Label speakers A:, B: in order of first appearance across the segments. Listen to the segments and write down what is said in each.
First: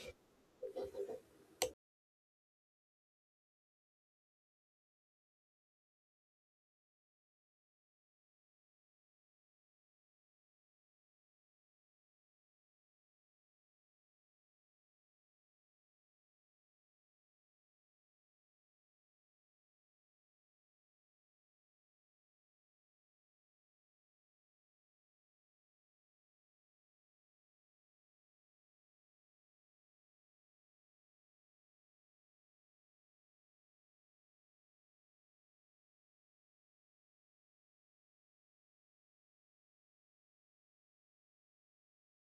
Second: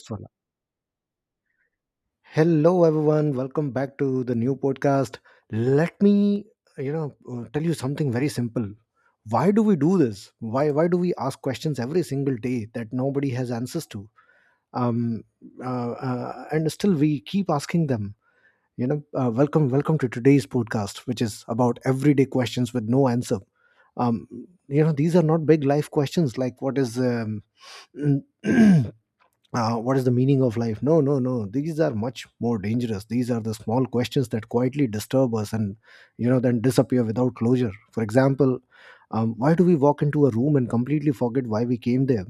A: Swarna. Hello, everyone. Welcome back to the new podcast. Let me, you know, Tell you something very simple. Why do we do this? Why do we ask questions every single day that nobody has answers to? Um, and still we keep asking them. Welcome to today's podcast, which is about everyday questions with no answer. Um, these are not big life questions like what is what is the meaning of life? No, no, no. These are much more dangerous. These are the small questions that quietly disturb us and then disappear without closure. For example, why do we walk into a room and completely forget why we came there?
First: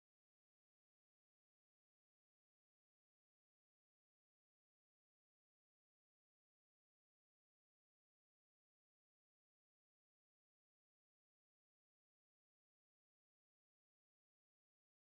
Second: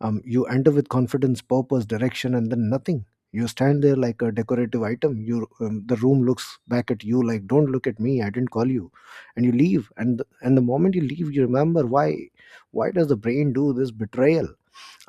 A: You enter with confidence, purpose, direction, and then nothing. You stand there like a decorative item. The room looks back at you like, "Don't look at me. I didn't call you," and you leave. And the moment you leave, you remember why. Why does the brain do this betrayal?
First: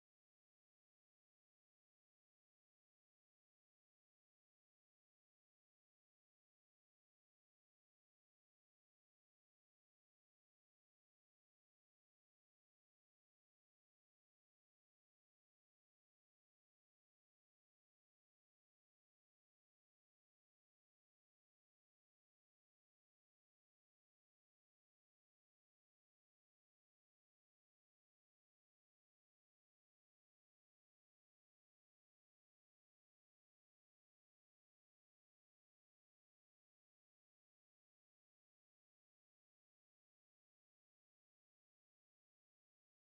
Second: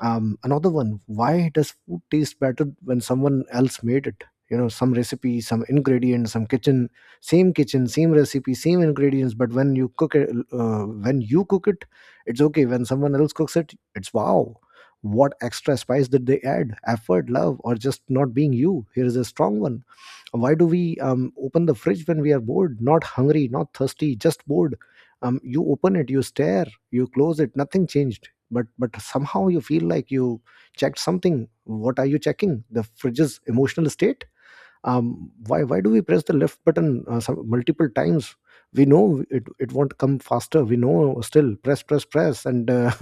A: Another one: why does food taste better when someone else made it? You know, some recipe, some ingredient, some kitchen. Same kitchen, same recipe, same ingredients, but when you cook it, it's okay. When someone else cooks it, it's wow. What extra spice did they add? Effort, love, or just not being you? Here is a strong one. Why do we open the fridge when we are bored? Not hungry, not thirsty, just bored. You open it, you stare, you close it. Nothing changed, but somehow you feel like you checked something. What are you checking? The fridge's emotional state? Why do we press the left button multiple times? We know it won't come faster. We know, still press, press, press, and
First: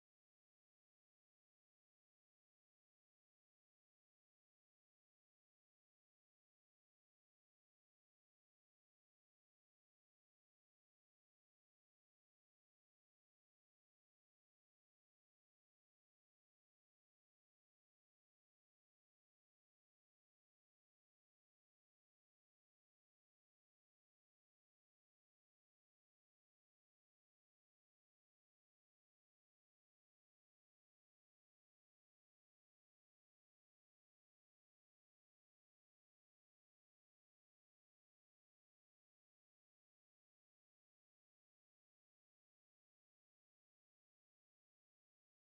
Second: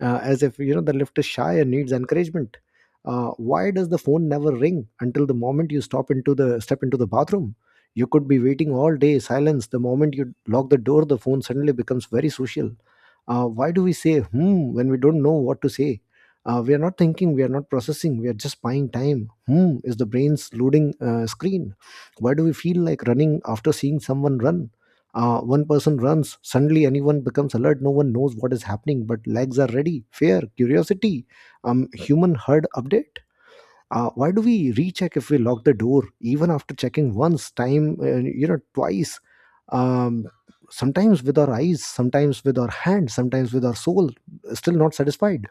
A: as if, you know, the left is shy and needs encouragement. Why does the phone never ring until the moment you stop into the step into the bathroom? You could be waiting all day, silence. The moment you lock the door, the phone suddenly becomes very social. Why do we say "hmm" when we don't know what to say? We are not thinking, we are not processing, we are just buying time. Hmm is the brain's loading screen. Why do we feel like running after seeing someone run? One person runs, suddenly anyone becomes alert. No one knows what is happening, but legs are ready. Fear, curiosity, human herd update. Why do we recheck if we lock the door even after checking once time, twice? um, Sometimes with our eyes, sometimes with our hand, sometimes with our soul, still not satisfied.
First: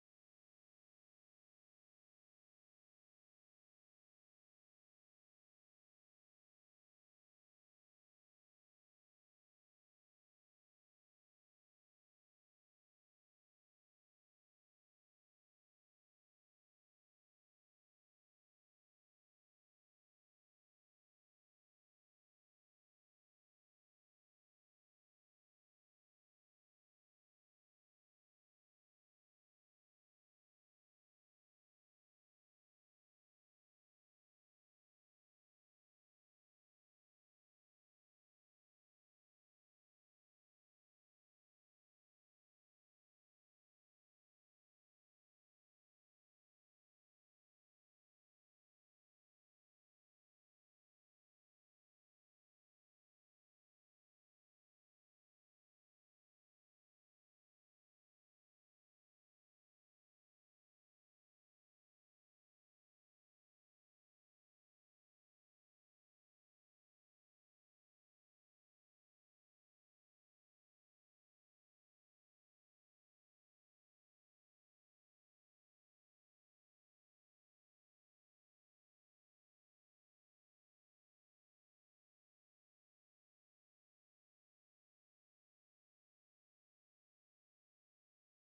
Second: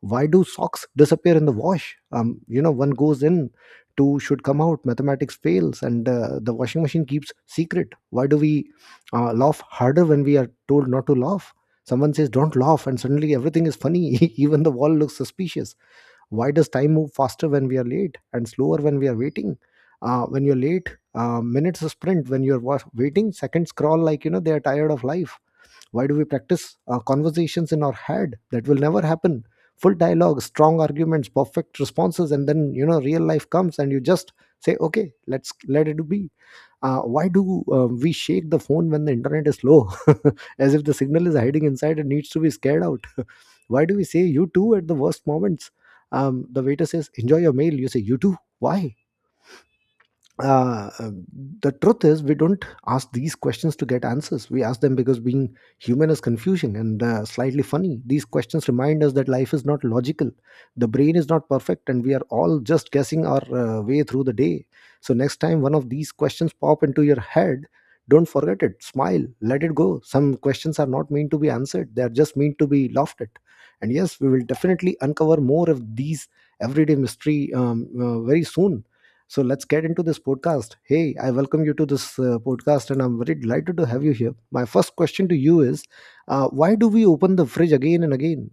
A: Why do socks disappear in the wash? One goes in, two should come out. Mathematics fails, and the washing machine keeps secret. Why do we laugh harder when we are told not to laugh? Someone says don't laugh and suddenly everything is funny. Even the wall looks suspicious. Why does time move faster when we are late and slower when we are waiting? When you're late, minutes sprint. When you're waiting, seconds crawl, like, you know, they are tired of life. Why do we practice conversations in our head that will never happen? Full dialogue, strong arguments, perfect responses, and then, you know, real life comes and you just say okay, let's let it be. Why do we shake the phone when the internet is slow? As if the signal is hiding inside and needs to be scared out. Why do we say "you too" at the worst moments? The waiter says enjoy your meal, you say you too. Why? uh, um, the truth is, we don't ask these questions to get answers. We ask them because being human is confusion and slightly funny. These questions remind us that life is not logical, the brain is not perfect, and we are all just guessing our way through the day. So next time one of these questions pop into your head, don't forget it. Smile, let it go. Some questions are not meant to be answered, they are just meant to be laughed at. And yes, we will definitely uncover more of these everyday mystery very soon. So let's get into this podcast. Hey, I welcome you to this podcast and I'm very delighted to have you here. My first question to you is, why do we open the fridge again and again?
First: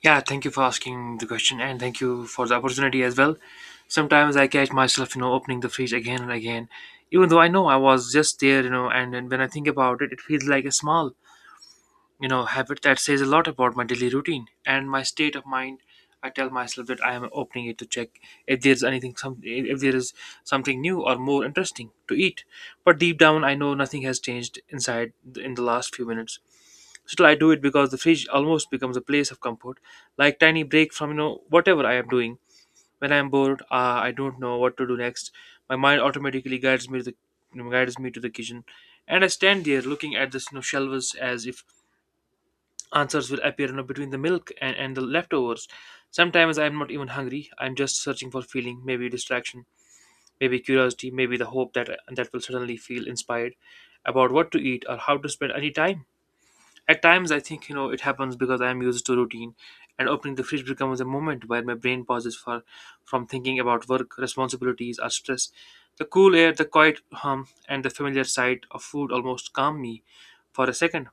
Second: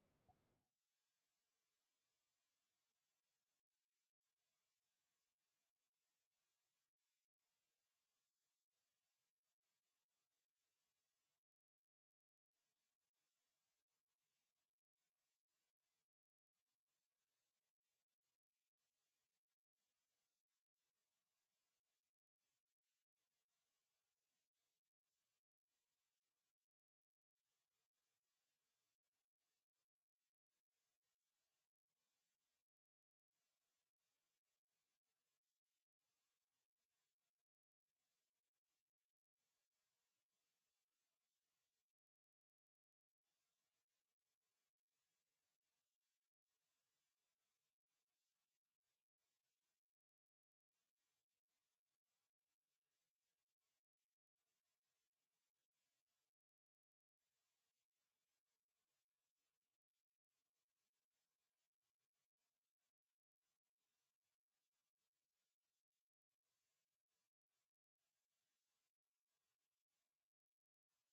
B: Yeah, thank you for asking the question and thank you for the opportunity as well. Sometimes I catch myself, opening the fridge again and again, even though I know I was just there, and when I think about it, it feels like a small, habit that says a lot about my daily routine and my state of mind. I tell myself that I am opening it to check if there's anything, if there is something new or more interesting to eat. But deep down, I know nothing has changed inside in the last few minutes. Still, I do it because the fridge almost becomes a place of comfort, like tiny break from whatever I am doing. When I am bored, I don't know what to do next. My mind automatically guides me to the you know, guides me to the kitchen, and I stand there looking at this shelves as if answers will appear, between the milk and the leftovers. Sometimes I am not even hungry. I am just searching for feeling, maybe distraction, maybe curiosity, maybe the hope that will suddenly feel inspired about what to eat or how to spend any time. At times, I think it happens because I am used to routine, and opening the fridge becomes a moment where my brain pauses for from thinking about work, responsibilities, or stress. The cool air, the quiet hum, and the familiar sight of food almost calm me for a second.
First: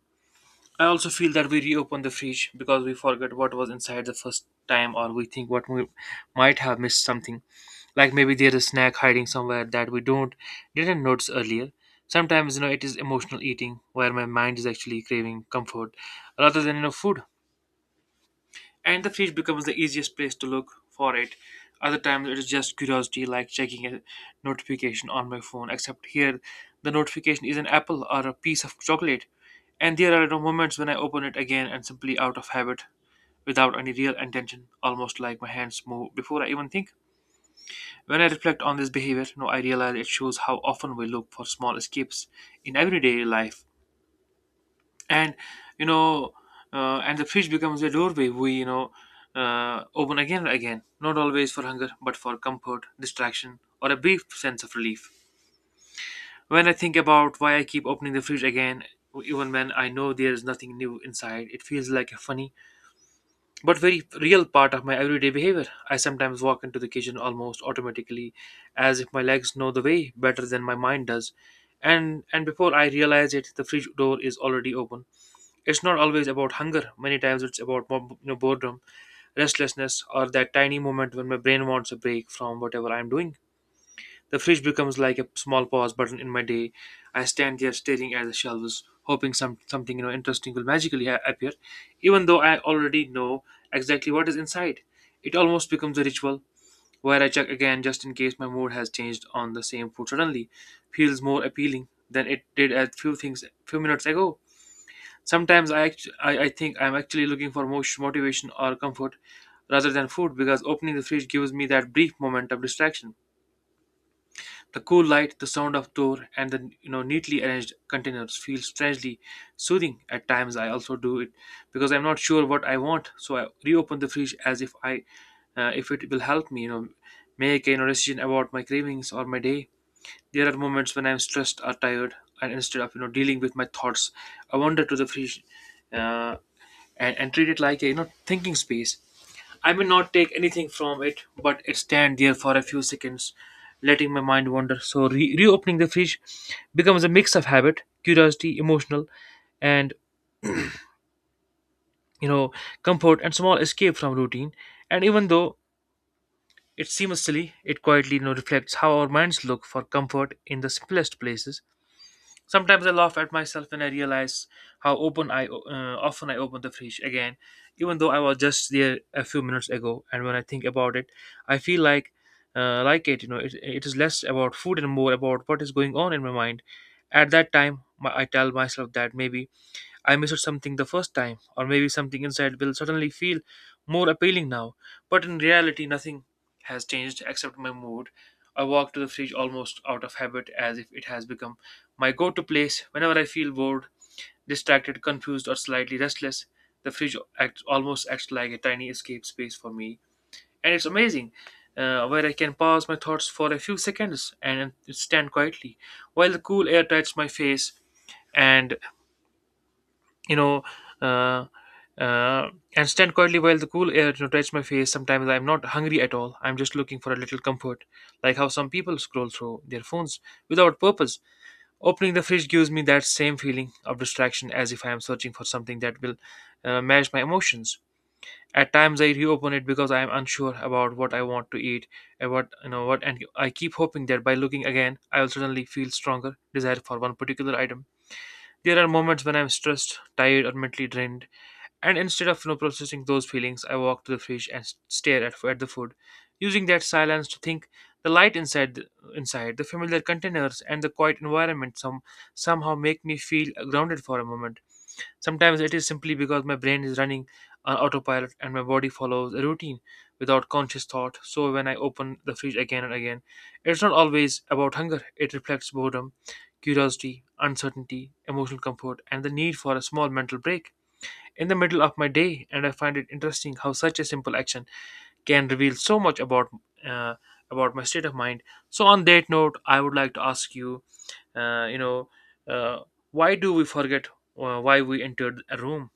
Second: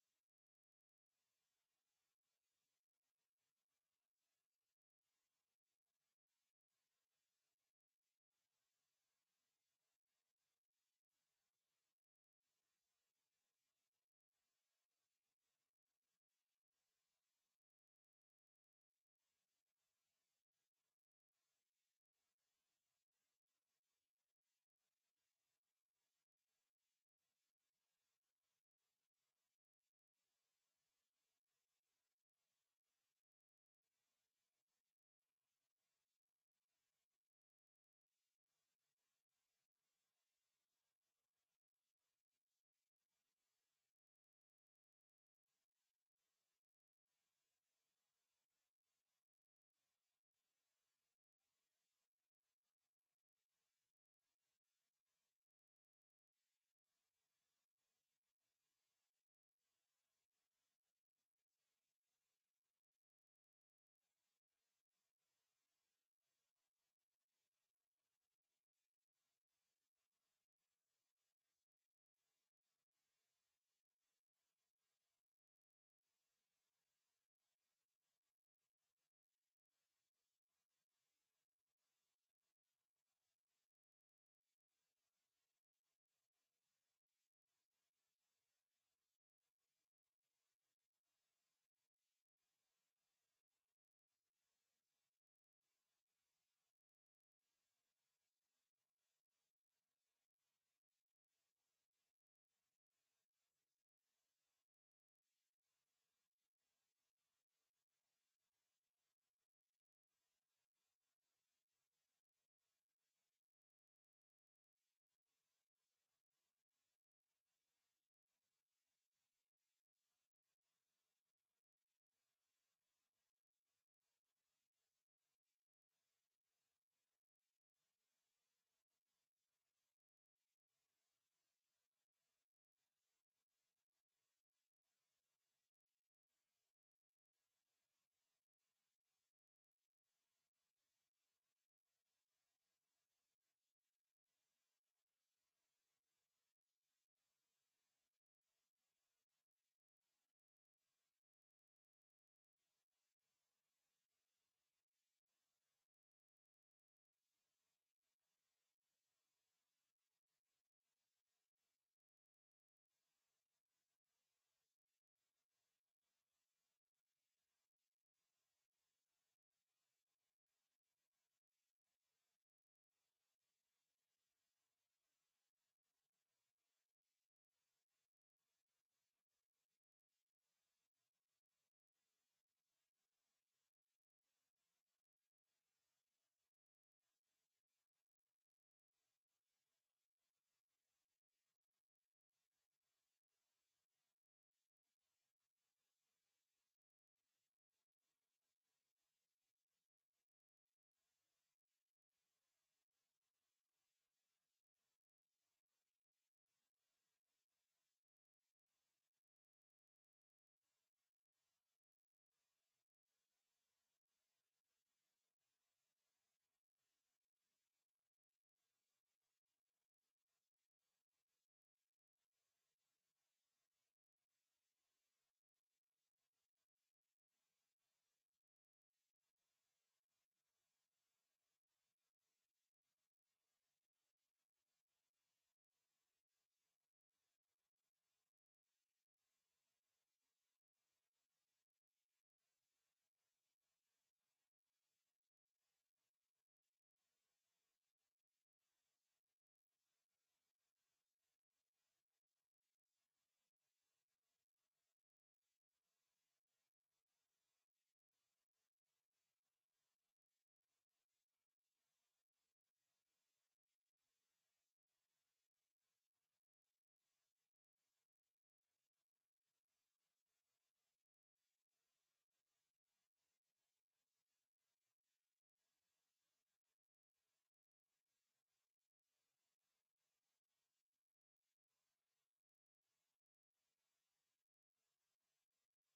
B: I also feel that we reopen the fridge because we forget what was inside the first time, or we think what we might have missed something. Like maybe there's a snack hiding somewhere that we don't didn't notice earlier. Sometimes it is emotional eating where my mind is actually craving comfort rather than food, and the fridge becomes the easiest place to look for it. Other times it is just curiosity, like checking a notification on my phone, except here the notification is an apple or a piece of chocolate. And there are no moments when I open it again and simply out of habit, without any real intention, almost like my hands move before I even think. When I reflect on this behavior, no, I realize it shows how often we look for small escapes in everyday life, and you know and the fridge becomes a doorway we open again and again, not always for hunger but for comfort, distraction, or a brief sense of relief. When I think about why I keep opening the fridge again, even when I know there is nothing new inside, it feels like a funny but very real part of my everyday behavior. I sometimes walk into the kitchen almost automatically, as if my legs know the way better than my mind does, and before I realize it, the fridge door is already open. It's not always about hunger. Many times it's about boredom, restlessness, or that tiny moment when my brain wants a break from whatever I'm doing. The fridge becomes like a small pause button in my day. I stand there staring at the shelves, hoping something interesting will magically appear, even though I already know exactly what is inside. It almost becomes a ritual where I check again just in case my mood has changed on the same food suddenly. Feels more appealing than it did a few things few minutes ago. Sometimes I think I'm actually looking for motivation or comfort rather than food, because opening the fridge gives me that brief moment of distraction. The cool light, the sound of door, and the neatly arranged containers feel strangely soothing. At times I also do it because I'm not sure what I want, so I reopen the fridge as if I if it will help me make a decision about my cravings or my day. There are moments when I'm stressed or tired, and instead of dealing with my thoughts, I wander to the fridge. Uh, and treat it like a thinking space. I may not take anything from it, but it stand there for a few seconds, letting my mind wander. So reopening the fridge becomes a mix of habit, curiosity, emotional, and you know comfort and small escape from routine. And even though it seems silly, it quietly reflects how our minds look for comfort in the simplest places. Sometimes I laugh at myself when I realize how open I often I open the fridge again, even though I was just there a few minutes ago. And when I think about it, I feel like it. You know, it is less about food and more about what is going on in my mind. At that time, I tell myself that maybe I missed something the first time, or maybe something inside will suddenly feel more appealing now. But in reality, nothing has changed except my mood. I walk to the fridge almost out of habit, as if it has become my go to place whenever I feel bored, distracted, confused, or slightly restless. The fridge almost acts like a tiny escape space for me, and it's amazing. Where I can pause my thoughts for a few seconds and stand quietly while the cool air touches my face, and you know, uh, uh, and stand quietly while the cool air touches my face. Sometimes I'm not hungry at all. I'm just looking for a little comfort, like how some people scroll through their phones without purpose. Opening the fridge gives me that same feeling of distraction, as if I am searching for something that will match my emotions. At times, I reopen it because I am unsure about what I want to eat and what you know what, and I keep hoping that by looking again, I will suddenly feel stronger desire for one particular item. There are moments when I'm stressed, tired, or mentally drained, and instead of processing those feelings, I walk to the fridge and stare at the food, using that silence to think. The light inside, inside the familiar containers and the quiet environment somehow make me feel grounded for a moment. Sometimes it is simply because my brain is running on autopilot and my body follows a routine without conscious thought. So when I open the fridge again and again, it's not always about hunger. It reflects boredom, curiosity, uncertainty, emotional comfort, and the need for a small mental break in the middle of my day, and I find it interesting how such a simple action can reveal so much uh, about my state of mind. So, on that note, I would like to ask you, uh, you know, uh, why do we forget why we entered a room?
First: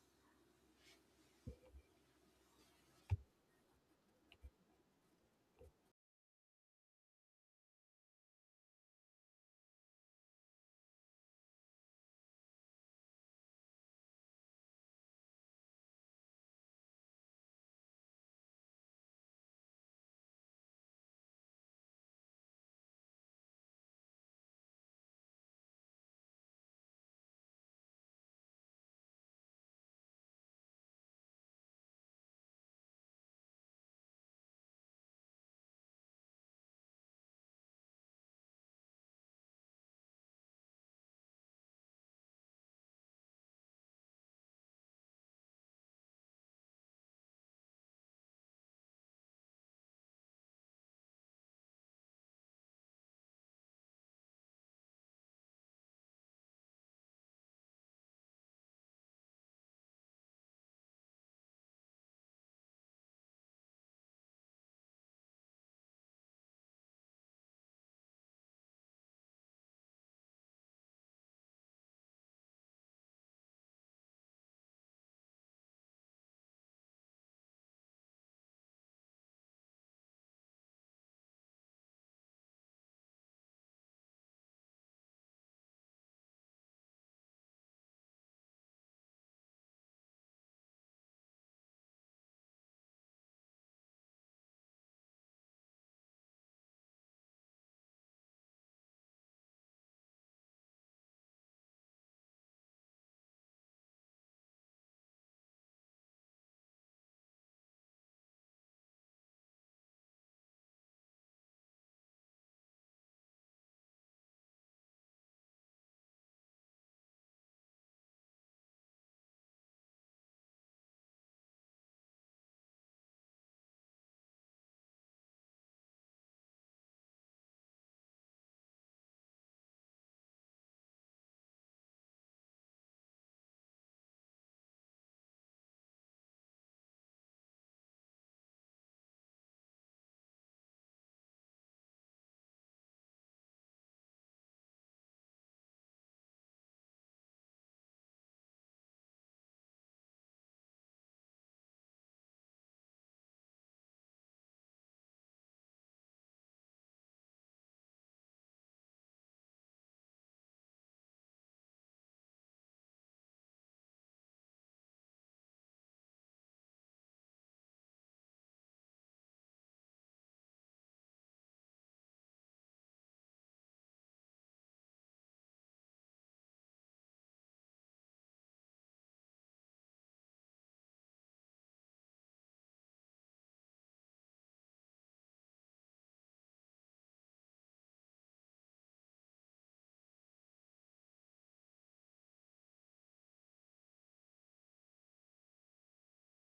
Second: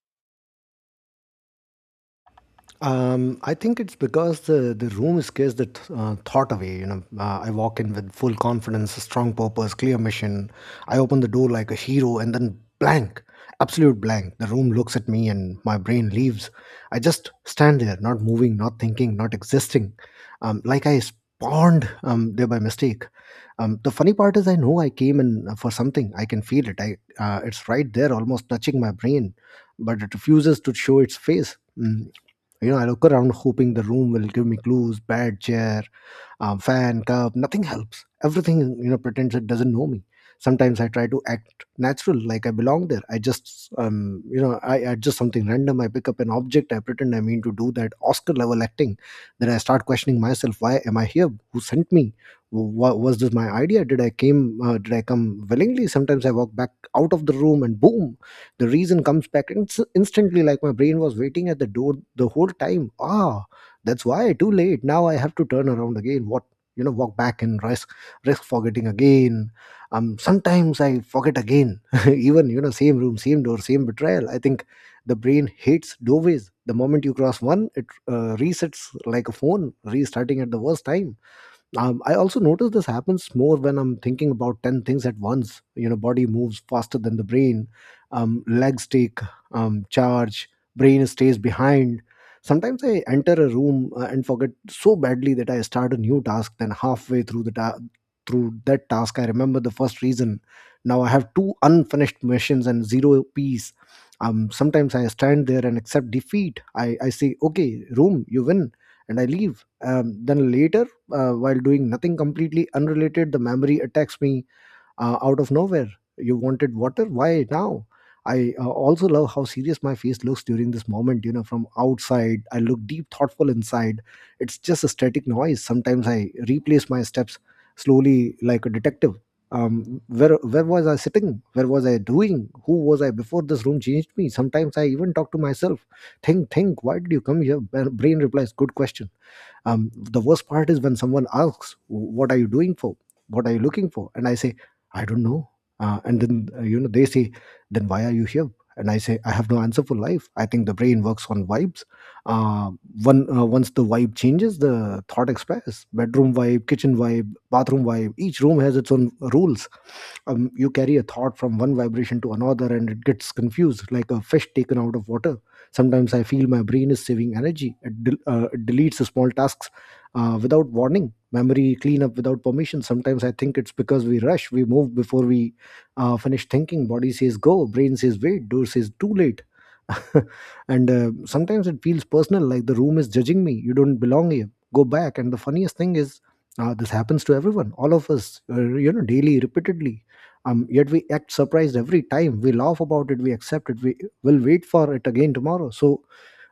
A: I think it's because the room scares the thought away. You know, I walk in with full confidence, strong purpose, clear mission. I open the door like a hero, and then blank, absolute blank. The room looks at me, and my brain leaves. I just stand there, not moving, not thinking, not existing, like I spawned there by mistake. The funny part is, I know I came in for something. I can feel it. I It's right there, almost touching my brain, but it refuses to show its face. Mm, you know, I look around hoping the room will give me clues. Bad chair, fan curve, nothing helps. Everything, you know, pretends it doesn't know me. Sometimes I try to act natural, like I belong there. I just, I adjust something random, I pick up an object, I pretend I mean to do that. Oscar level acting. Then I start questioning myself. Why am I here? Who sent me? Was this my idea? Did I come willingly? Sometimes I walk back out of the room and boom, the reason comes back instantly, like my brain was waiting at the door the whole time. Ah, that's why. Too late. Now I have to turn around again. What, you know, walk back and risk, risk forgetting again. Sometimes I forget again. Even, you know, same room, same door, same betrayal. I think the brain hates doorways. The moment you cross one, it resets like a phone, restarting at the worst time. I also notice this happens more when I'm thinking about 10 things at once. You know, body moves faster than the brain. Legs take charge, brain stays behind. Sometimes I enter a room and forget so badly that I start a new task, then halfway through through that task I remember the first reason. Now I have two unfinished missions and zero peace. Sometimes I stand there and accept defeat. I say okay, room, you win, and I leave. Then later, while doing nothing completely unrelated, the memory attacks me out of nowhere. You wanted water? Why now? I also love how serious my face looks during this moment. You know, from outside, I look deep, thoughtful. Inside, it's just a static noise. Sometimes I replace my steps slowly like a detective. Where was I sitting? Where was I doing? Who was I before this room changed me? Sometimes I even talk to myself. Think, think. Why did you come here? Brain replies, "Good question." The worst part is when someone asks, what are you doing for, what are you looking for, and I say I don't know. And then they say then why are you here, and I say I have no answer for life. I think the brain works on vibes. Uh, one Once the vibe changes, the thought expires. Bedroom vibe, kitchen vibe, bathroom vibe, each room has its own rules. You carry a thought from one vibration to another and it gets confused like a fish taken out of water. Sometimes I feel my brain is saving energy. It deletes the small tasks without warning. Memory cleanup without permission. Sometimes I think it's because we rush. We move before we finish thinking. Body says go, brain says wait, door says too late. And sometimes it feels personal, like the room is judging me. You don't belong here, go back. And the funniest thing is, this happens to everyone, all of us, daily, repeatedly. Yet we act surprised every time. We laugh about it, we accept it, we will wait for it again tomorrow. So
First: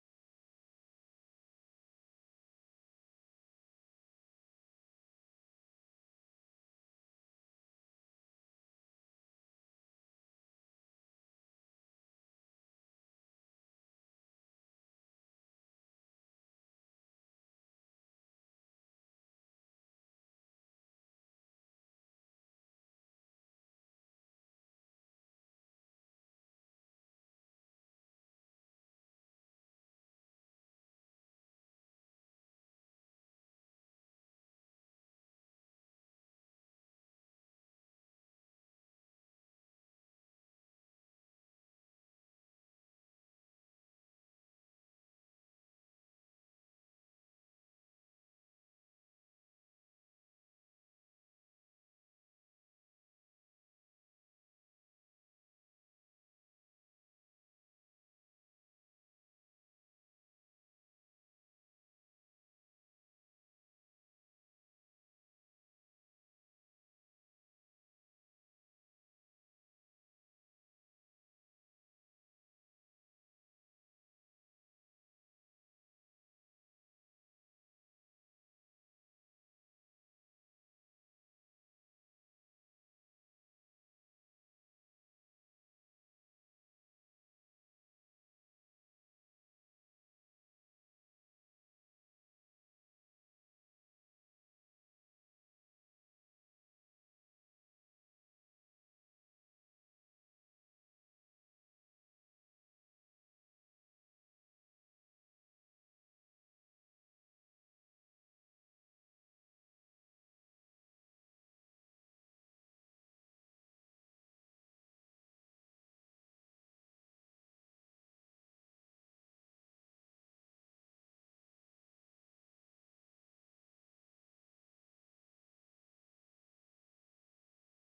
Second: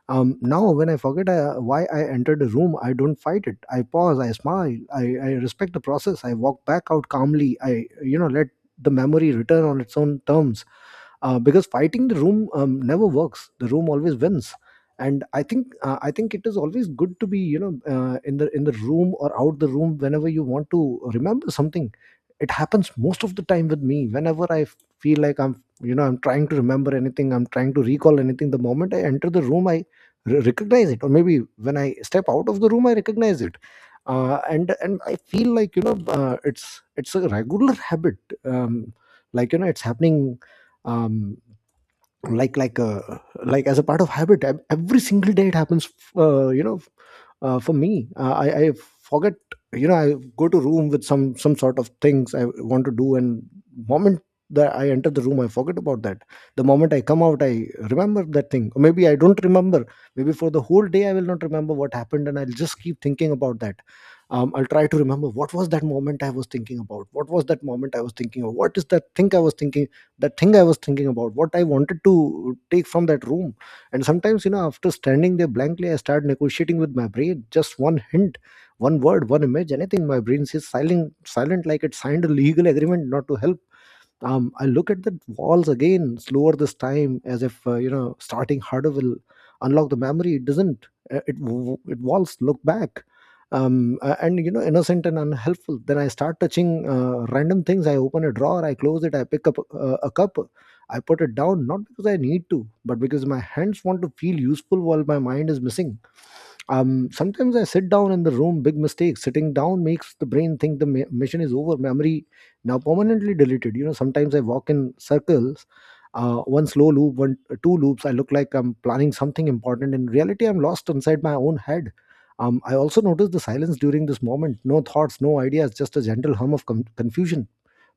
A: now when I forget why I entered the room, I don't fight it. I pause, I smile, I respect the process. I walk back out calmly. I let the memory return on its own terms, because fighting the room never works. The room always wins. And I think, I think it is always good to be, you know, in the room or out the room whenever you want to remember something. It happens most of the time with me whenever I feel like I'm you know I'm trying to remember anything, I'm trying to recall anything. The moment I enter the room, I recognize it, or maybe when I step out of the room I recognize it. And I feel like it's a regular habit. um, Like, it's happening. um, like like uh, like as a part of habit, every single day it happens. uh, you know for me, I forget. You know, I go to room with some sort of things I want to do, and moment that I enter the room I forget about that. The moment I come out, I remember that thing, or maybe I don't remember. Maybe for the whole day I will not remember what happened, and I'll just keep thinking about that. I'll try to remember what was that moment I was thinking about, what was that moment I was thinking of, what is that thing I was thinking, that thing I was thinking about, what I wanted to take from that room. And sometimes, you know, after standing there blankly, I start negotiating with my brain. Just one hint, one word, one image, anything. My brain says silent, silent, like it signed a legal agreement not to help. I look at the walls again, slower this time, as if, you know, starting harder will unlock the memory. It doesn't. It walls look back, and, you know, innocent and unhelpful. Then I start touching random things. I open a drawer, I close it, I pick up a cup, I put it down, not because I need to, but because my hands want to feel useful while my mind is missing. Sometimes I sit down in the room. Big mistake. Sitting down makes the brain think the mission is over, memory now permanently deleted. You know, sometimes I walk in circles, one slow loop, 1 2 loops. I look like I'm planning something important. In reality, I'm lost inside my own head. I also notice the silence during this moment. No thoughts, no ideas, just a gentle hum of confusion,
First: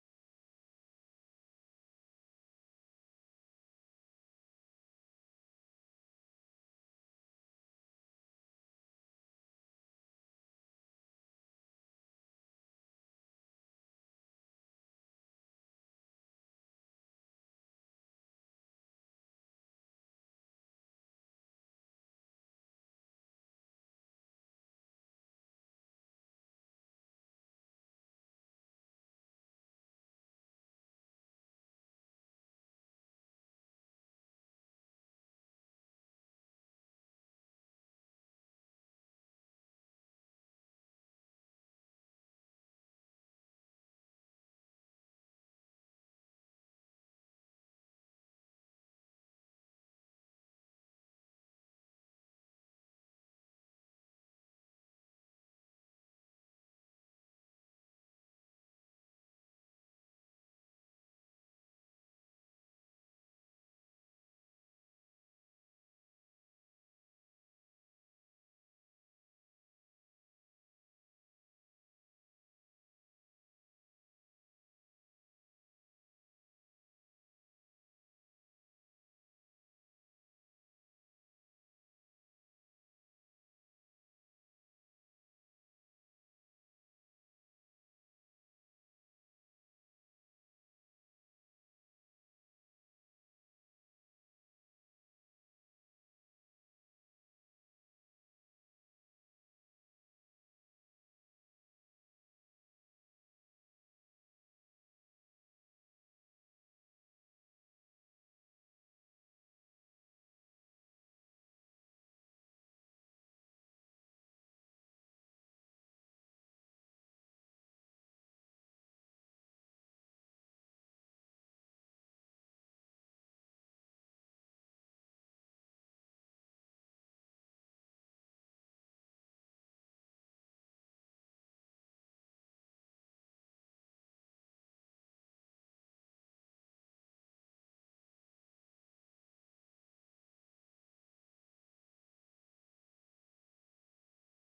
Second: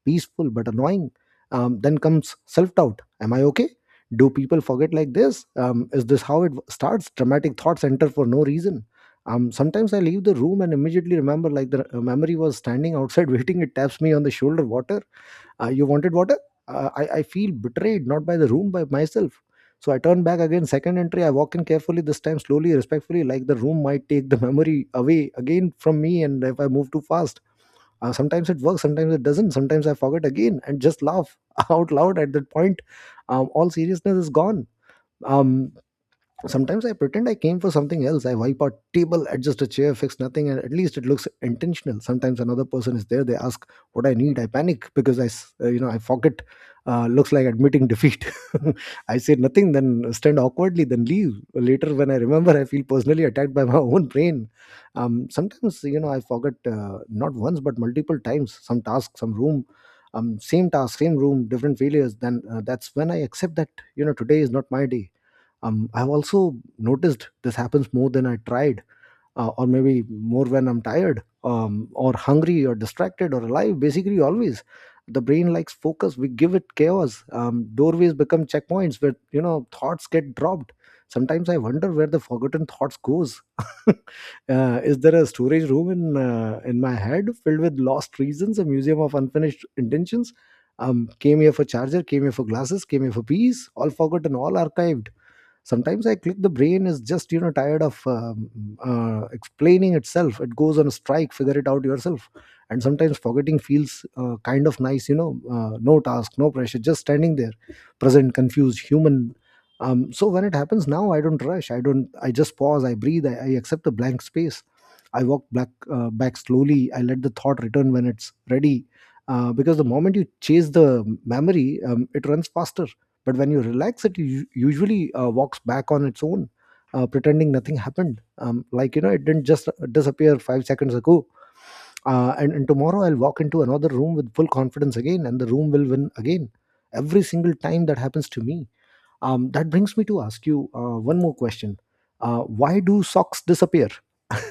A: peaceful but annoying. Then comes self doubt. Am I okay? Do people forget like this? Is this how it starts? Dramatic thoughts enter for no reason. Sometimes I leave the room and immediately remember, like the memory was standing outside waiting. It taps me on the shoulder. Water. You wanted water? I feel betrayed, not by the room, by myself. So I turn back again, second entry. I walk in carefully, this time slowly, respectfully, like the room might take the memory away again from me. And if I move too fast, sometimes it works, sometimes it doesn't. Sometimes I forget again and just laugh out loud at that point. All seriousness is gone. Um, Sometimes I pretend I came for something else. I wipe out table, adjust a chair, fix nothing, and at least it looks intentional. Sometimes another person is there. They ask what I need. I panic because you know, I forget. Looks like admitting defeat. I say nothing, then stand awkwardly, then leave. Later, when I remember, I feel personally attacked by my own brain. Sometimes, you know, I forget not once but multiple times. Some task, some room, same task, same room, different failures. Then that's when I accept that, you know, today is not my day. I've also noticed this happens more than I tried, or maybe more when I'm tired, or hungry or distracted or alive, basically always. The brain likes focus, we give it chaos. Um, doorways become checkpoints where, you know, thoughts get dropped. Sometimes I wonder where the forgotten thoughts goes. Uh, is there a storage room in in my head filled with lost reasons, a museum of unfinished intentions? Um, came here for charger, came here for glasses, came here for peace, all forgotten, all archived. Sometimes I click, the brain is just, you know, tired of explaining itself. It goes on a strike. Figure it out yourself. And sometimes forgetting feels kind of nice, you know. Uh, no task, no pressure, just standing there, present, confused human. Um, so when it happens now, I don't rush, I don't, I just pause, I breathe, I accept the blank space. I walk back, back slowly, I let the thought return when it's ready, because the moment you chase the memory, it runs faster. But when you relax, it usually walks back on its own, pretending nothing happened, like, you know, it didn't just disappear 5 seconds ago. And tomorrow I'll walk into another room with full confidence again, and the room will win again, every single time that happens to me. Um, that brings me to ask you one more question. Uh, why do socks disappear?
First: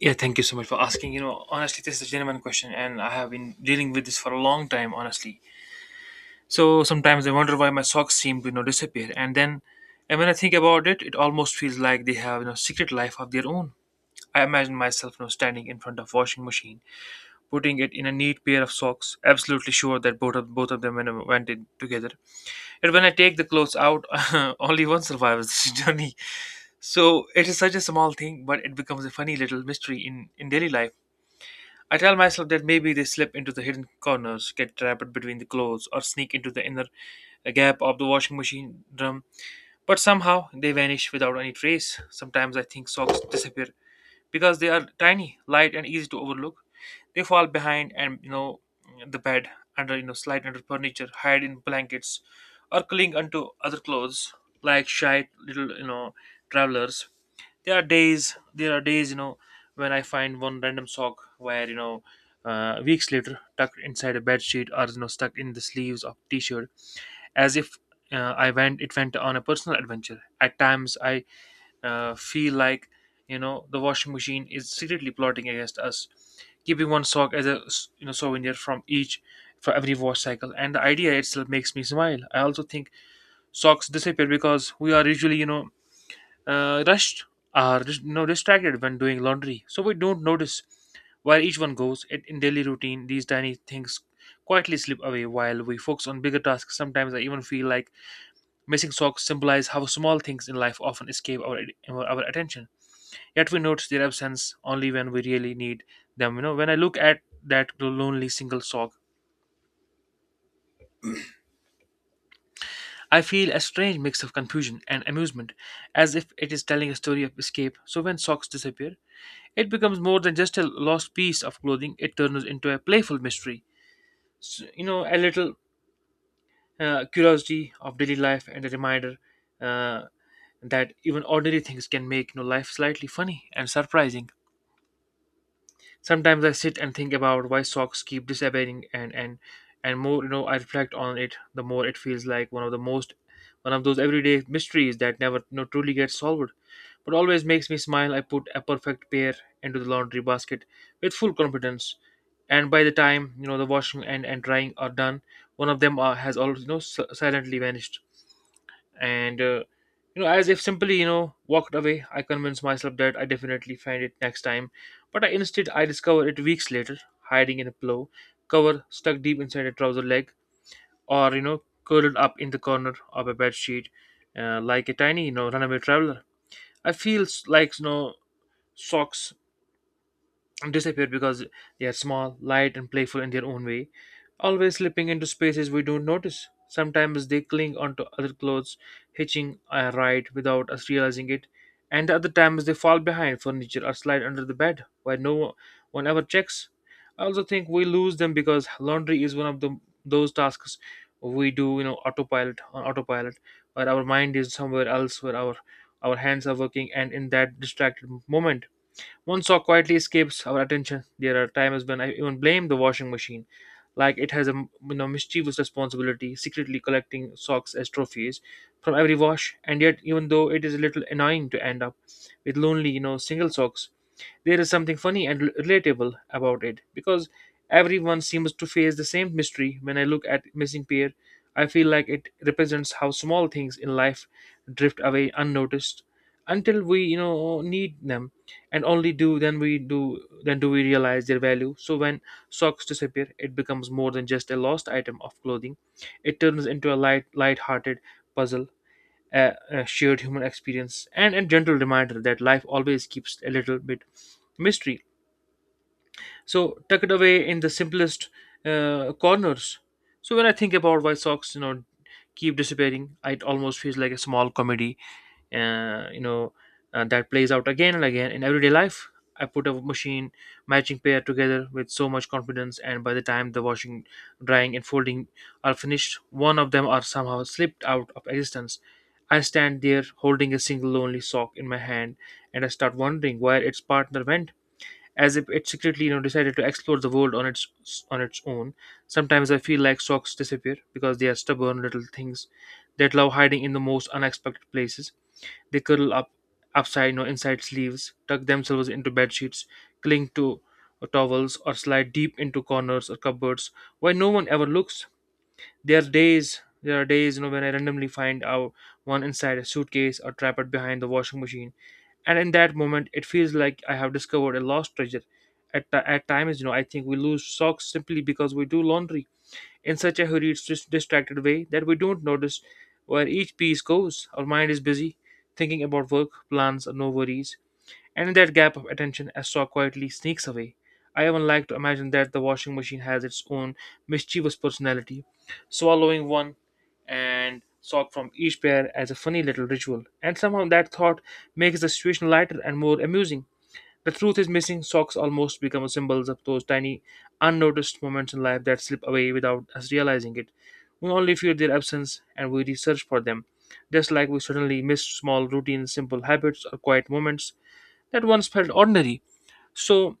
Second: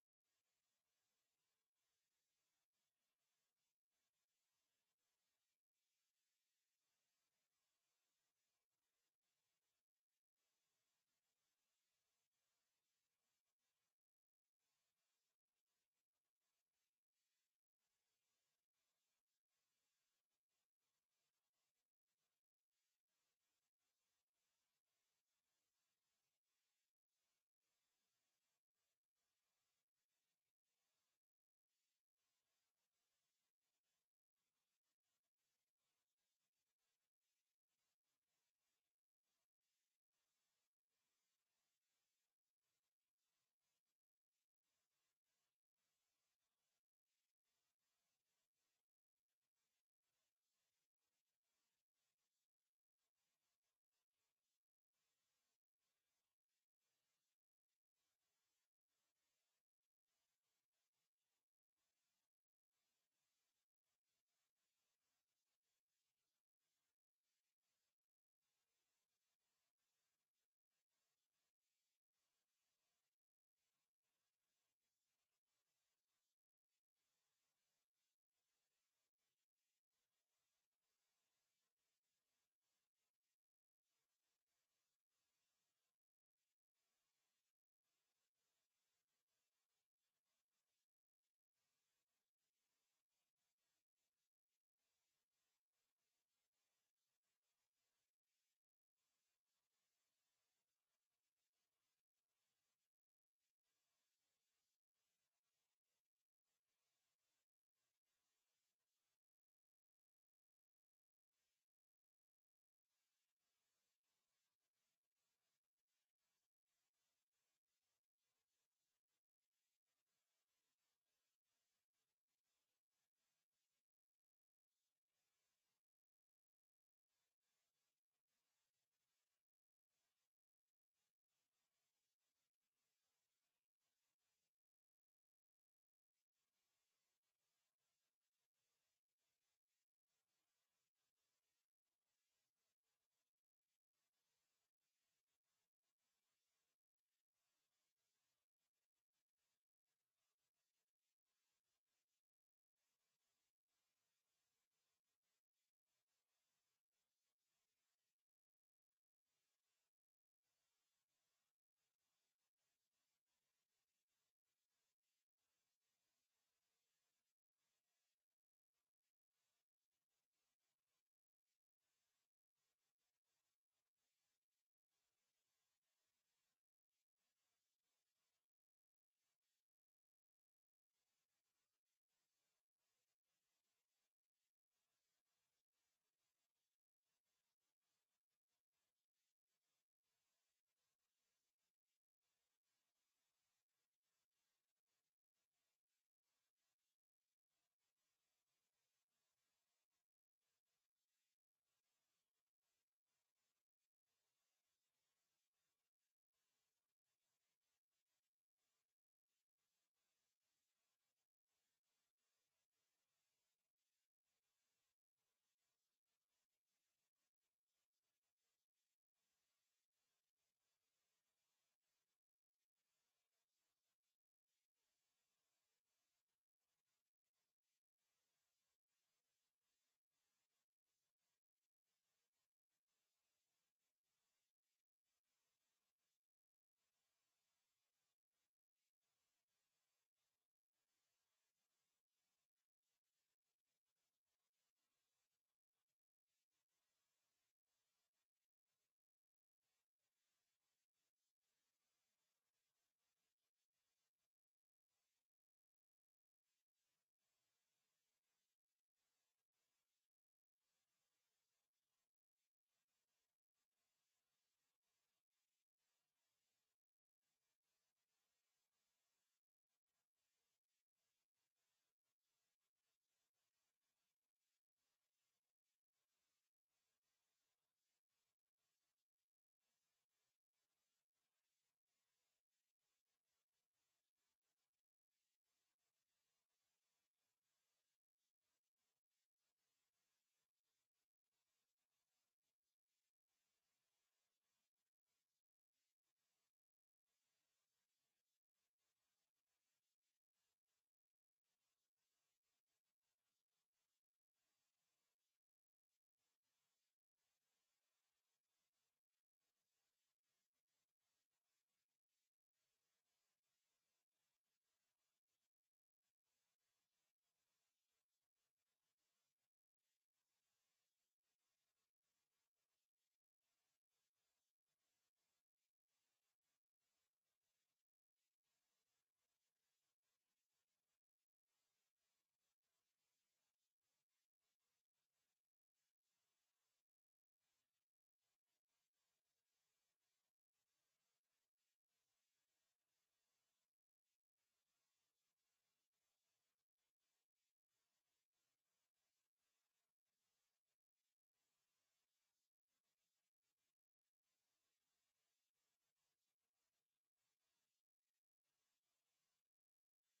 B: Yeah, thank you so much for asking. You know, honestly, this is a genuine question, and I have been dealing with this for a long time, honestly. So sometimes I wonder why my socks seem to disappear, and when I think about it, it almost feels like they have secret life of their own. I imagined myself now standing in front of washing machine, putting it in a neat pair of socks, absolutely sure that both of them went in together. Yet when I take the clothes out, only one survives this journey. So it is such a small thing, but it becomes a funny little mystery in daily life. I tell myself that maybe they slip into the hidden corners, get trapped between the clothes, or sneak into the inner gap of the washing machine drum, but somehow they vanish without any trace. Sometimes I think socks disappear because they are tiny, light, and easy to overlook. They fall behind and the bed, under slide under furniture, hide in blankets, or cling onto other clothes like shy little travelers. There are days when I find one random sock where weeks later, tucked inside a bed sheet or stuck in the sleeves of t-shirt, as if I went it went on a personal adventure. At times, I feel like the washing machine is secretly plotting against us, keeping one sock as a souvenir from each for every wash cycle. And the idea itself makes me smile. I also think socks disappear because we are usually rushed or distracted when doing laundry, so we don't notice where each one goes. In daily routine, these tiny things quietly slip away while we focus on bigger tasks. Sometimes I even feel like missing socks symbolize how small things in life often escape our attention. Yet we notice their absence only when we really need them. You know, when I look at that lonely single sock, I feel a strange mix of confusion and amusement, as if it is telling a story of escape. So when socks disappear, it becomes more than just a lost piece of clothing. It turns into a playful mystery. A little curiosity of daily life and a reminder uh, that even ordinary things can make life slightly funny and surprising. Sometimes I sit and think about why socks keep disappearing and more you know I reflect on it, the more it feels like one of those everyday mysteries that never truly gets solved, but always makes me smile. I put a perfect pair into the laundry basket with full confidence, and by the time the washing and drying are done, one of them has always silently vanished and you know as if simply walked away. I convinced myself that I definitely find it next time, but I instead I discovered it weeks later, hiding in a pillow cover, stuck deep inside a trouser leg, or curled up in the corner of a bed sheet, like a tiny runaway traveler. I feel like socks disappear because they are small, light, and playful in their own way, always slipping into spaces we don't notice. Sometimes they cling onto other clothes, hitching a ride without us realizing it, and the other times they fall behind furniture or slide under the bed where no one ever checks. I also think we lose them because laundry is one of the those tasks we do, autopilot on autopilot, where our mind is somewhere else, where our hands are working, and in that distracted moment one sock quietly escapes our attention. There are times when I even blame the washing machine, like it has a mischievous responsibility, secretly collecting socks as trophies from every wash. And yet, even though it is a little annoying to end up with lonely, single socks, there is something funny and relatable about it because everyone seems to face the same mystery. When I look at missing pair, I feel like it represents how small things in life drift away unnoticed until we need them, and only do then we do then do we realize their value. So when socks disappear, it becomes more than just a lost item of clothing. It turns into a light-hearted puzzle, a shared human experience, and a gentle reminder that life always keeps a little bit mystery, so tucked away in the simplest corners. So when I think about why socks keep disappearing, it almost feels like a small comedy uh, you know that plays out again and again in everyday life. I put a machine matching pair together with so much confidence, and by the time the washing, drying, and folding are finished, one of them are somehow slipped out of existence. I stand there holding a single lonely sock in my hand, and I start wondering where its partner went, as if it secretly decided to explore the world on its own. Sometimes I feel like socks disappear because they are stubborn little things that love hiding in the most unexpected places. They curl up upside or inside sleeves, tuck themselves into bed sheets, cling to towels, or slide deep into corners or cupboards where no one ever looks. There are days, when I randomly find out one inside a suitcase or trapped behind the washing machine, and in that moment, it feels like I have discovered a lost treasure. At times, I think we lose socks simply because we do laundry in such a hurried, distracted way that we don't notice where each piece goes. Our mind is busy thinking about work, plans, and no worries, and in that gap of attention, a saw quietly sneaks away. I even like to imagine that the washing machine has its own mischievous personality, swallowing one and sock from each pair as a funny little ritual. And somehow that thought makes the situation lighter and more amusing. The truth is, missing socks almost become symbols of those tiny, unnoticed moments in life that slip away without us realizing it. We only feel their absence and we research for them, just like we suddenly miss small routines, simple habits, or quiet moments that once felt ordinary. So,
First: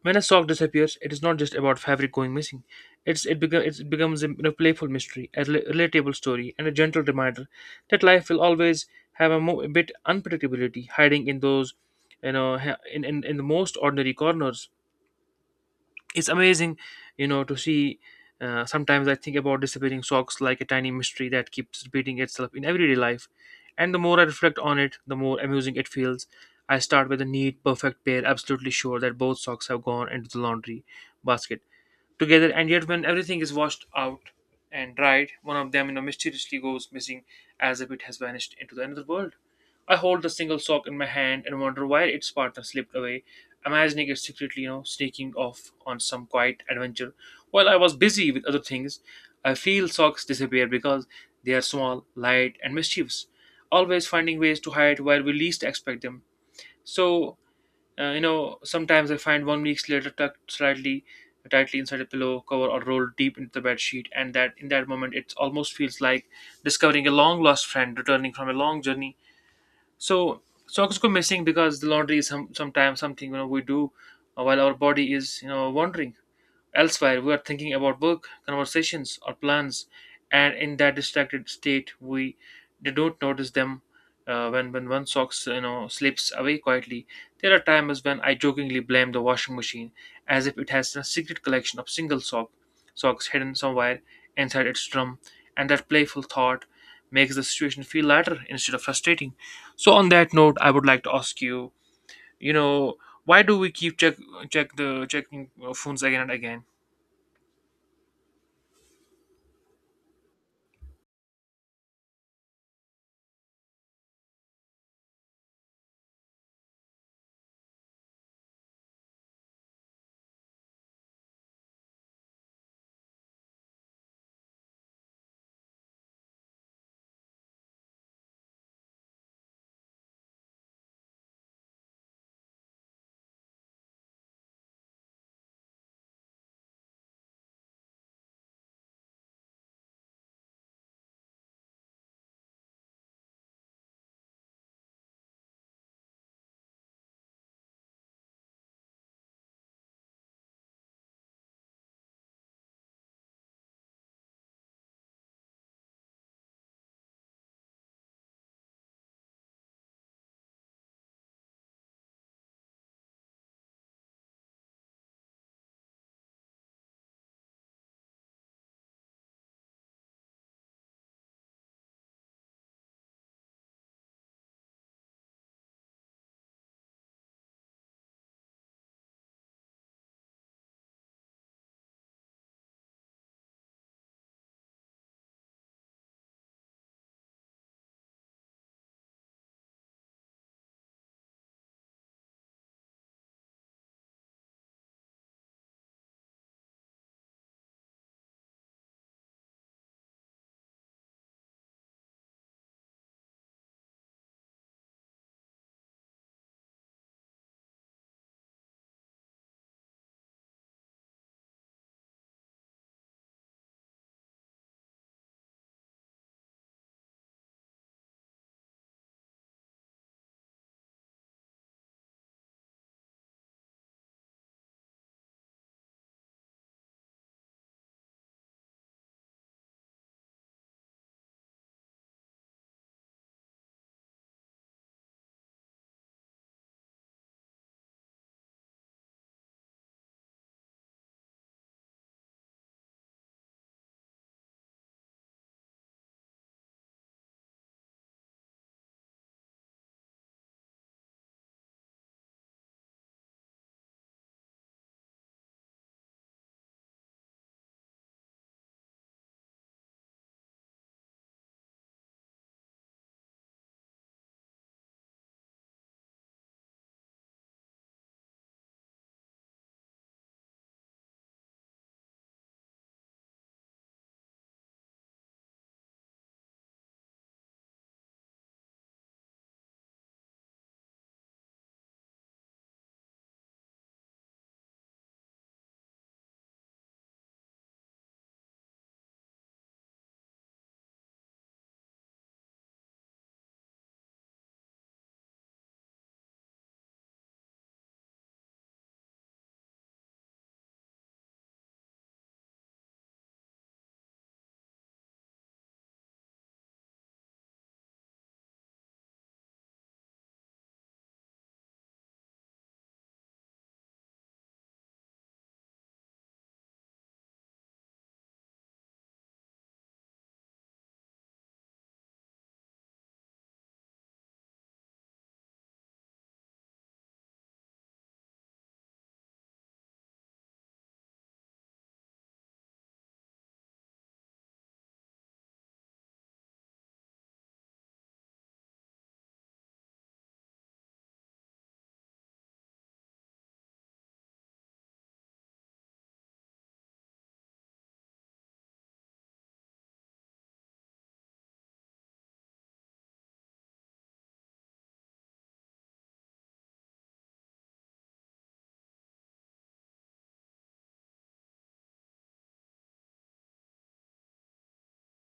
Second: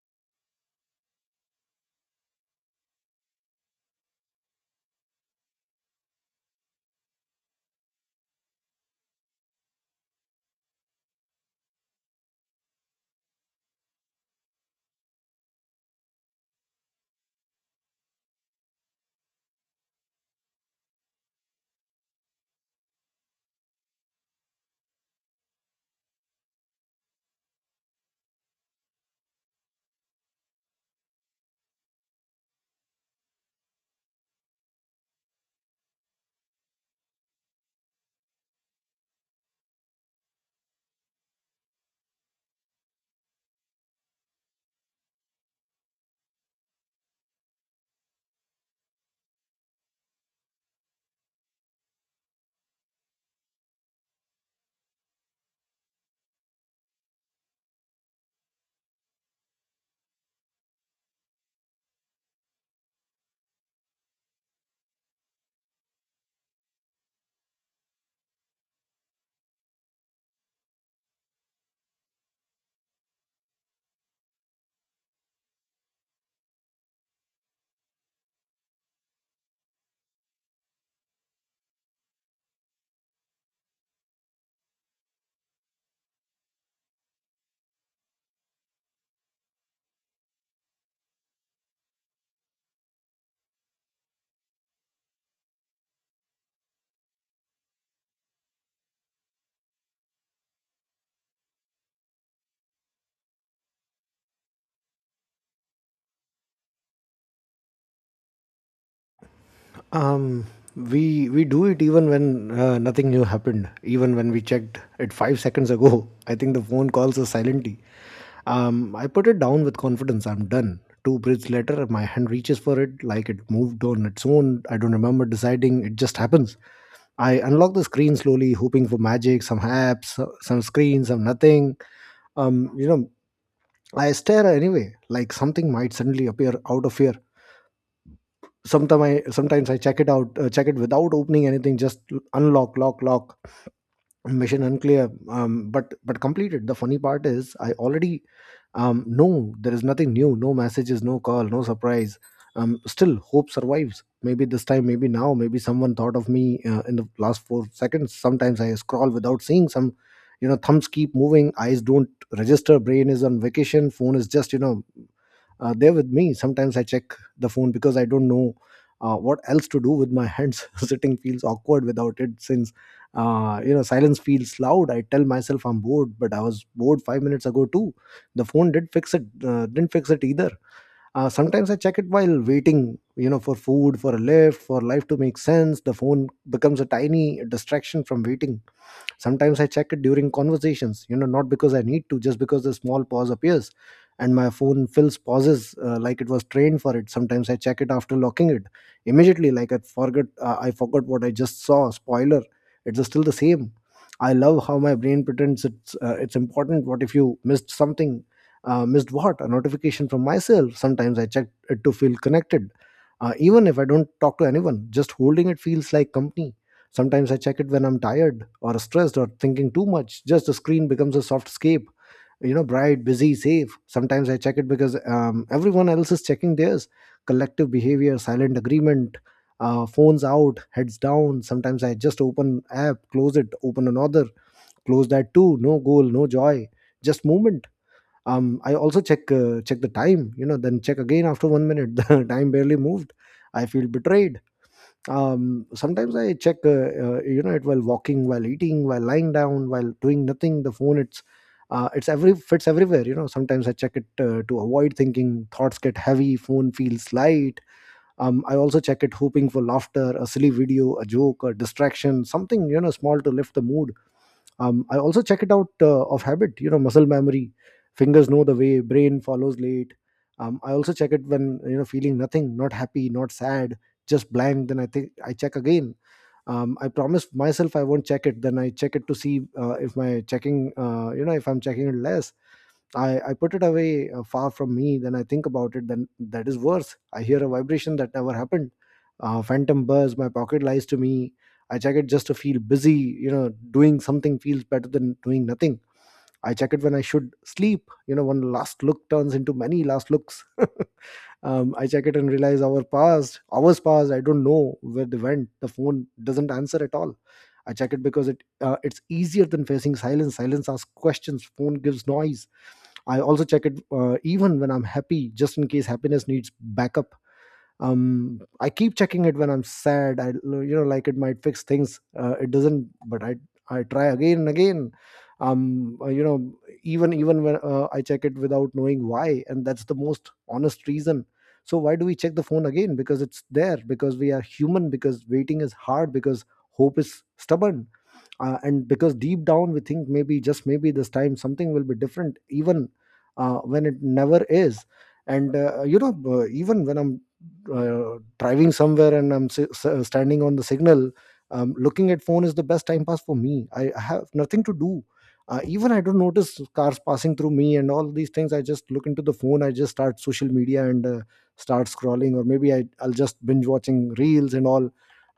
B: when a sock disappears, it is not just about fabric going missing. It becomes a playful mystery, a relatable story, and a gentle reminder that life will always have a bit unpredictability hiding in those, you know, ha- in the most ordinary corners. It's amazing to see. Uh, sometimes I think about disappearing socks like a tiny mystery that keeps repeating itself in everyday life, and the more I reflect on it, the more amusing it feels. I start with a neat perfect pair, absolutely sure that both socks have gone into the laundry basket together, and yet when everything is washed out and dried, one of them mysteriously goes missing, as if it has vanished into the another world. I hold the single sock in my hand and wonder why its partner slipped away, imagining it secretly sneaking off on some quiet adventure while I was busy with other things. I feel socks disappear because they are small, light, and mischievous, always finding ways to hide where we least expect them. So sometimes I find one week later, tucked slightly tightly inside a pillow cover or rolled deep into the bed sheet, and that in that moment it almost feels like discovering a long lost friend returning from a long journey. So socks go missing because the laundry is sometimes something we do while our body is wandering elsewhere. We are thinking about work, conversations, or plans, and in that distracted state, we they don't notice them. When one sock slips away quietly, there are times when I jokingly blame the washing machine, as if it has a secret collection of single socks hidden somewhere inside its drum, and that playful thought makes the situation feel lighter instead of frustrating. So on that note, I would like to ask you, you know, why do we keep checking phones again and again?
A: Um, we do it even when, nothing new happened. Even when we checked it 5 seconds ago, I think the phone calls us silently. I put it down with confidence. I'm done. Two breaths later, my hand reaches for it like it moved on its own. I don't remember deciding. It just happens. I unlock the screen slowly, hoping for magic. Some apps, some screens, some nothing. You know, I stare anyway, like something might suddenly appear out of here. Sometimes I check it out, check it without opening anything, just unlock, lock, lock, mission unclear. But completed. The funny part is I already, know there is nothing new, no messages, no call, no surprise. Um, still hope survives. Maybe this time, maybe now, maybe someone thought of me in the last 4 seconds. Sometimes I scroll without seeing some, you know, thumbs keep moving, eyes don't register, brain is on vacation, phone is just, you know, there with me. Sometimes I check the phone because I don't know what else to do with my hands. Sitting feels awkward without it, since, you know, silence feels loud. I tell myself I'm bored, but I was bored 5 minutes ago too. The phone did fix it, didn't fix it either. Sometimes I check it while waiting, you know, for food, for a lift, for life to make sense. The phone becomes a tiny distraction from waiting. Sometimes I check it during conversations, you know, not because I need to, just because the small pause appears and my phone fills pauses, like it was trained for it. Sometimes I check it after locking it immediately, like I forgot what I just saw. Spoiler, it's still the same. I love how my brain pretends it's it's important. What if you missed something? Missed what? A notification from myself. Sometimes I check it to feel connected, even if I don't talk to anyone. Just holding it feels like company. Sometimes I check it when I'm tired or stressed or thinking too much. Just the screen becomes a soft escape, you know, bright, busy, safe. Sometimes I check it because, everyone else is checking theirs. Collective behavior, silent agreement, phones out, heads down. Sometimes I just open app, close it, open another, close that too. No goal, no joy, just movement. I also check the time, you know, then check again after 1 minute. The time barely moved. I feel betrayed. Um, sometimes I check you know, it while walking, while eating, while lying down, while doing nothing. The phone it's, it's every fits everywhere, you know. Sometimes I check it to avoid thinking. Thoughts get heavy, phone feels light. Um, I also check it hoping for laughter, a silly video, a joke, a distraction, something, you know, small to lift the mood. Um, I also check it out of habit, you know, muscle memory, fingers know the way, brain follows late. Um, I also check it when, you know, feeling nothing, not happy, not sad, just blank, then I think I check again. Um, I promise myself I won't check it, then I check it to see if my checking you know, if I'm checking it less. I put it away, far from me. Then I think about it. Then that is worse. I hear a vibration that never happened. Phantom buzz. My pocket lies to me. I check it just to feel busy. You know, doing something feels better than doing nothing. I check it when I should sleep. You know, one last look turns into many last looks. Um, I check it and realize hour passed. Hours passed. I don't know where they went. The phone doesn't answer at all. I check it because it's easier than facing silence. Silence asks questions. Phone gives noise. I also check it even when I'm happy, just in case happiness needs backup. I keep checking it when I'm sad. I, you know, like it might fix things. It doesn't, but I try again and again. You know, even when, I check it without knowing why, and that's the most honest reason. So why do we check the phone again? Because it's there. Because we are human. Because waiting is hard. Because hope is stubborn, and because deep down we think, maybe, just maybe, this time something will be different, even when it never is. And you know, even when I'm driving somewhere and I'm standing on the signal, looking at phone is the best time pass for me. I have nothing to do. Uh, even I don't notice cars passing through me and all these things. I just look into the phone, I just start social media, and start scrolling, or maybe I'll just binge watching reels and all,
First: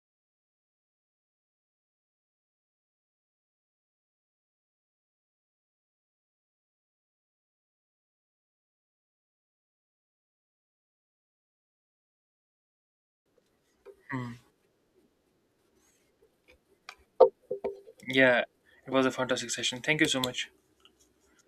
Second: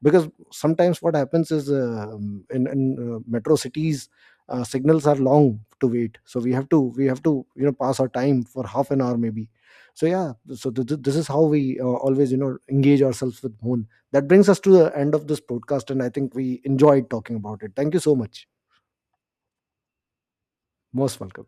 A: because sometimes what happens is, um, in metro cities, signals are long to wait, so we have to you know, pass our time for half an hour maybe. So yeah, so this is how we, always, you know, engage ourselves with phone. That
B: Mm,
A: brings us to the end of this podcast, and I think we enjoyed talking about it. Thank you so
B: yeah,
A: much.
B: it was a fantastic session. Thank you so much.
A: Most welcome.